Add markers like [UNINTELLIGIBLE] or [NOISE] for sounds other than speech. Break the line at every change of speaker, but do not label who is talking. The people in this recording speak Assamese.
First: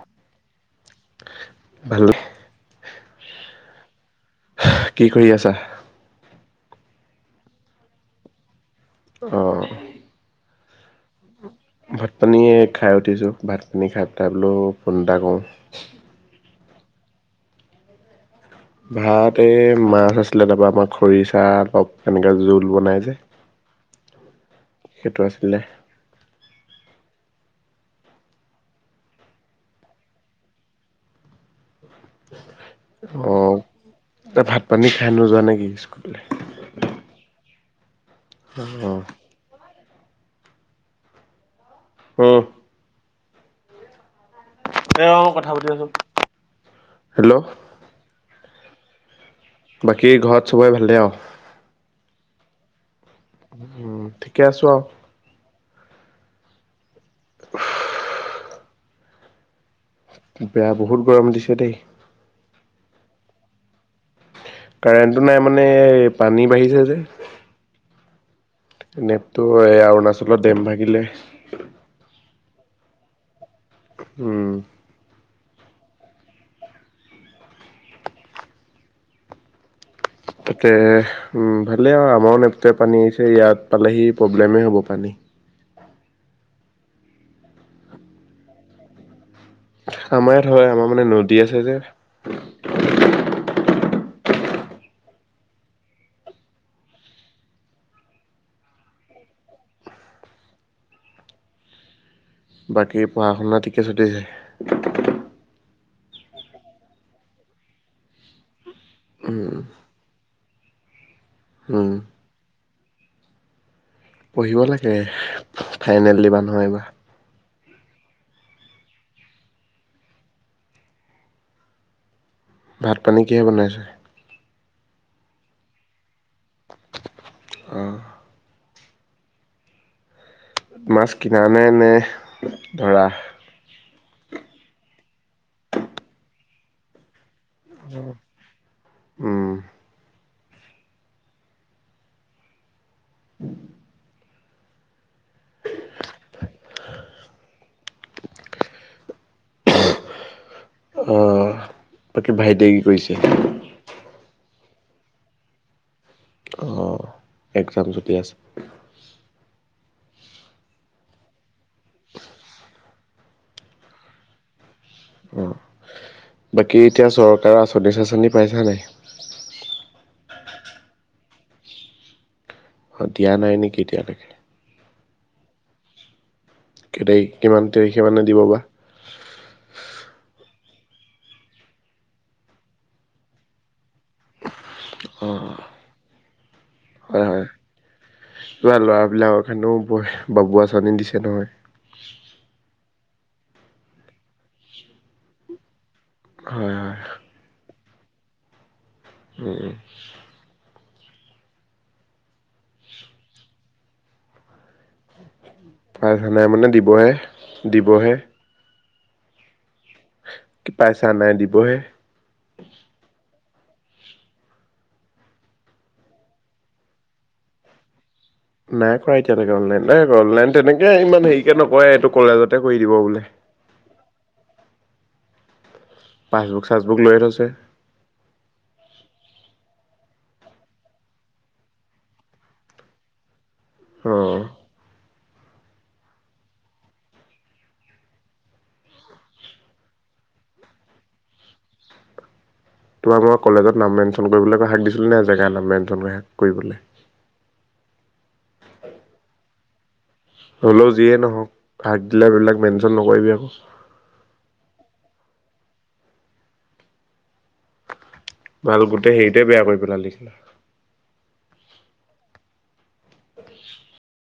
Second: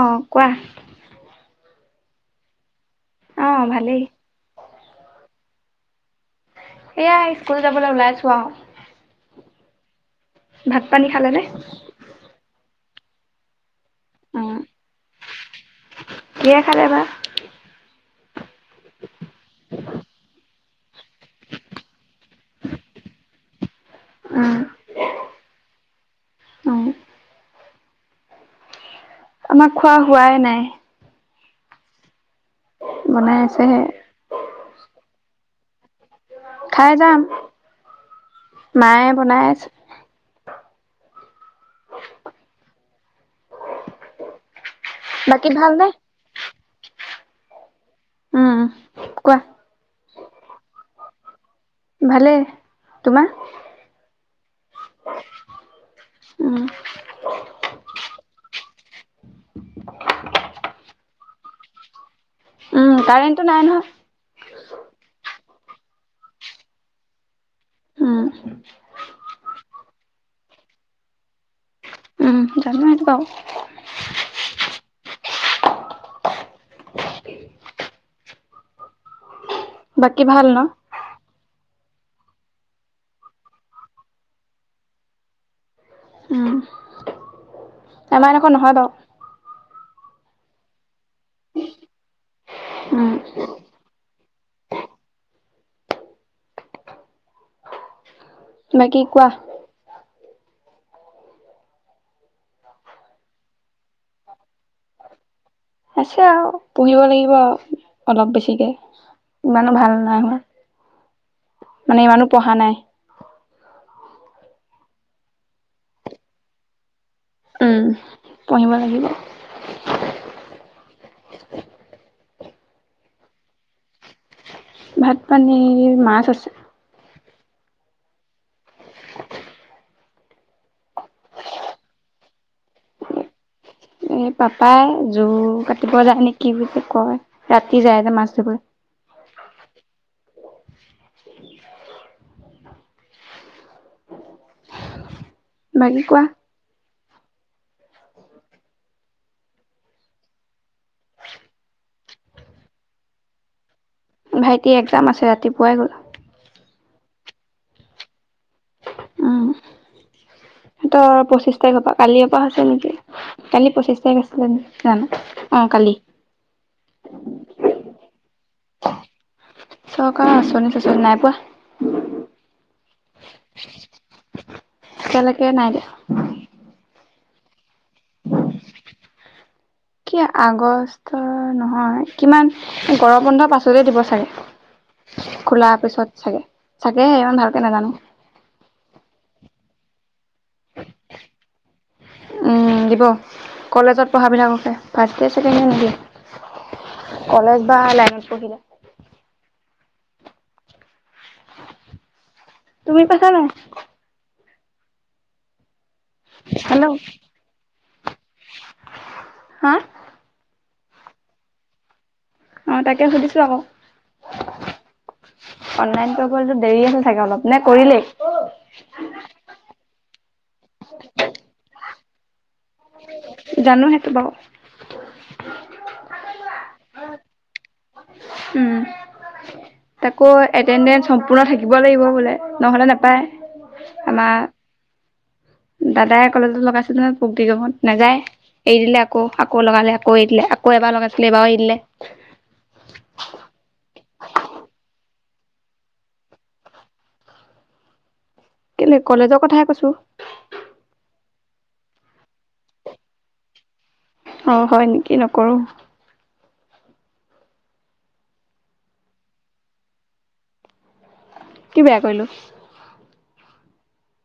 অ, কোৱা।
হেল্লো,
অ ভালেই।
কি কৰি আছা?
এয়া স্কুল যাবলৈ ওলাই আছো আও
অ।
ভাত পানী খালে নে?
ভাত পানী খাই উঠিছো ভাত পানী খায়েই
অ
বোলো ফোন এটা কৰো।
কিহে খালে বা?
ভাত এই মাছ আছিলে তাপা আমাৰ খৰিচা অলপ এনেকে জোল বনাই যে
অ
সেইটো আছিলে,
অ। আমাৰ খোৱা হোৱাই নাই।
অ
বনাই আছেহে
এ ভাত পানী খাই নোযোৱা নেকি স্কুললৈ?
খাই যাম,
অ
মায়ে বনাই আছে।
ওম। এ অ
বাকী
কথা পাতি
ভালনে
আছোঁ। হেল্ল',
উম কোৱা।
বাকী ঘৰত চবৰে ভালেই আৰু
ভালে।
উম ঠিকে আছো আও।
উম।
[UNINTELLIGIBLE] বেয়া বহুত গৰম দিছে দেই।
উম কাৰেণ্টটো নাই নহয়।
কাৰেণ্টটো নাই মানে পানী বাঢ়িছে যে।
উম।
নেপতো এই অৰুণাচলত ডেম ভাগিলে।
উম জানো সেইটো বাও।
উম।
বাকী ভাল ন
ততে উম। ভালে আৰু আমাৰো নেপকে পানী আহছে ইয়াত পালেহি প্ৰব্লেমে হ'ব পানী।
এবাৰ এনেকুৱা নহয় বাও।
আমাৰ ইয়াত হয় আমাৰ মানে নদী আছে যে।
[UNINTELLIGIBLE] বাকী কোৱা।
বাকী পঢ়া শুনা ঠিকে চলি আছে।
আছে আও পহিব লাগিব আও অলপ বেছিকে
উম।
ইমানো ভাল নাই হোৱা।
উম
মানে ইমানো পঢ়া নাই।
পঢ়িব লাগে ফাইনেল দিবা নহয় এবা।
উম পঢ়িব লাগিব।
ভাত পানী কিহে বনাইছে।
ভাত পানীৰ মাছ আছে।
অ। মাছ কিনা নে নে ধৰা।
এই পাপাই জো কাটিব যায় নে কি ক। ৰাতি যায় যে মাছ ধৰিব।
উম
[UNINTELLIGIBLE]
[UNINTELLIGIBLE]
বাকি কোৱা।
[UNINTELLIGIBLE] অহ বাকী ভাইটিয়ে কি কৰিছে?
ভাইটি একজাম আছে ৰাতিপুৱাই গ'ল।
অ একজাম যটি আছে।
সিতৰ পঁচিশ তাৰিখ পৰা কালিৰ পৰা হৈছে নেকি কালি পঁচিশ তাৰিখ আছিলে ন।
অ বাকী এতিয়া চৰকাৰৰ আচনি চাচনি পাইচা নাই?
অ আচনি চাচনি নাই পোৱা।
অ দিয়া নাই নেকি এতিয়ালৈকে।
এতিয়ালেকে নাই দিয়া।
দে কিমান তাৰিখে মানে দিব বা।
গষ্ট নহয় কিমান গৰম বন্ধ পাছতে দিব চাগে।
অ।
খোলাৰ পিছত চাগে। চাগেহে
হয়
ইমান
হয়
ভালকে নাজানো
কিবা লৰাবিলাকক হেনো বাবু আচনি দিছে নহয়।
উম দিব কলেজত পঢ়াাবিলাককহে ফাৰ্ষয়ে ছেকেণ্ড ইয়ে
হয় হয়
নিদিয়ে কলেজ বা লাই নত পহিলে।
উম।
তুমি পাইছা নাই?
পোৱাই নাই মানে
হেল্ল'
দিবহে দিবহে।
হা
কি পাইচা নাই? দিবহে।
অনলাইনলেতো দেৰি আছে চাগে অলপ নে কৰিলেই?
নাই কৰা এতিয়ালৈকে অনলাইন নাই কৰা অনলাইন তেনেকে ইমান হেৰি কে নকয় এইটো কলেজত
জানো সেইটো বাৰু
পাছবুক চাচবুক লৈ থৈছে। [INAUDIBLE]
তাকৌ এটেনডেঞ্চ সম্পূৰ্ণ থাকিব লাগিব বোলে নহলে নাপায়।
অ
আমাৰ দাদাই কলেজত লগাইছিলে নহয় পগ দিগমত নাযায়। এৰি দিলে আকৌ আকৌ লগালে আকৌ এৰি দিলে আকৌ এবাৰ লগাইছিলে এবাৰ এৰি দিলে।
তোমাৰ মই কলেজত নাম মেনশ্যন কৰিবলৈ হাক দিছিলো নাই জেগাৰ নাম মেনচন কৰিবলৈ
কেলে কলেজৰ কথাহে কৈছো।
হলেও যিয়ে নহওক ভাগ দিলা বিলাক মেনচন নকৰিবি আকৌ।
অ হয় নেকি নকৰো।
বাল গোটেই হেৰিটোয়ে বেয়া কৰি পেলালি।
কি বেয়া কৰিলো?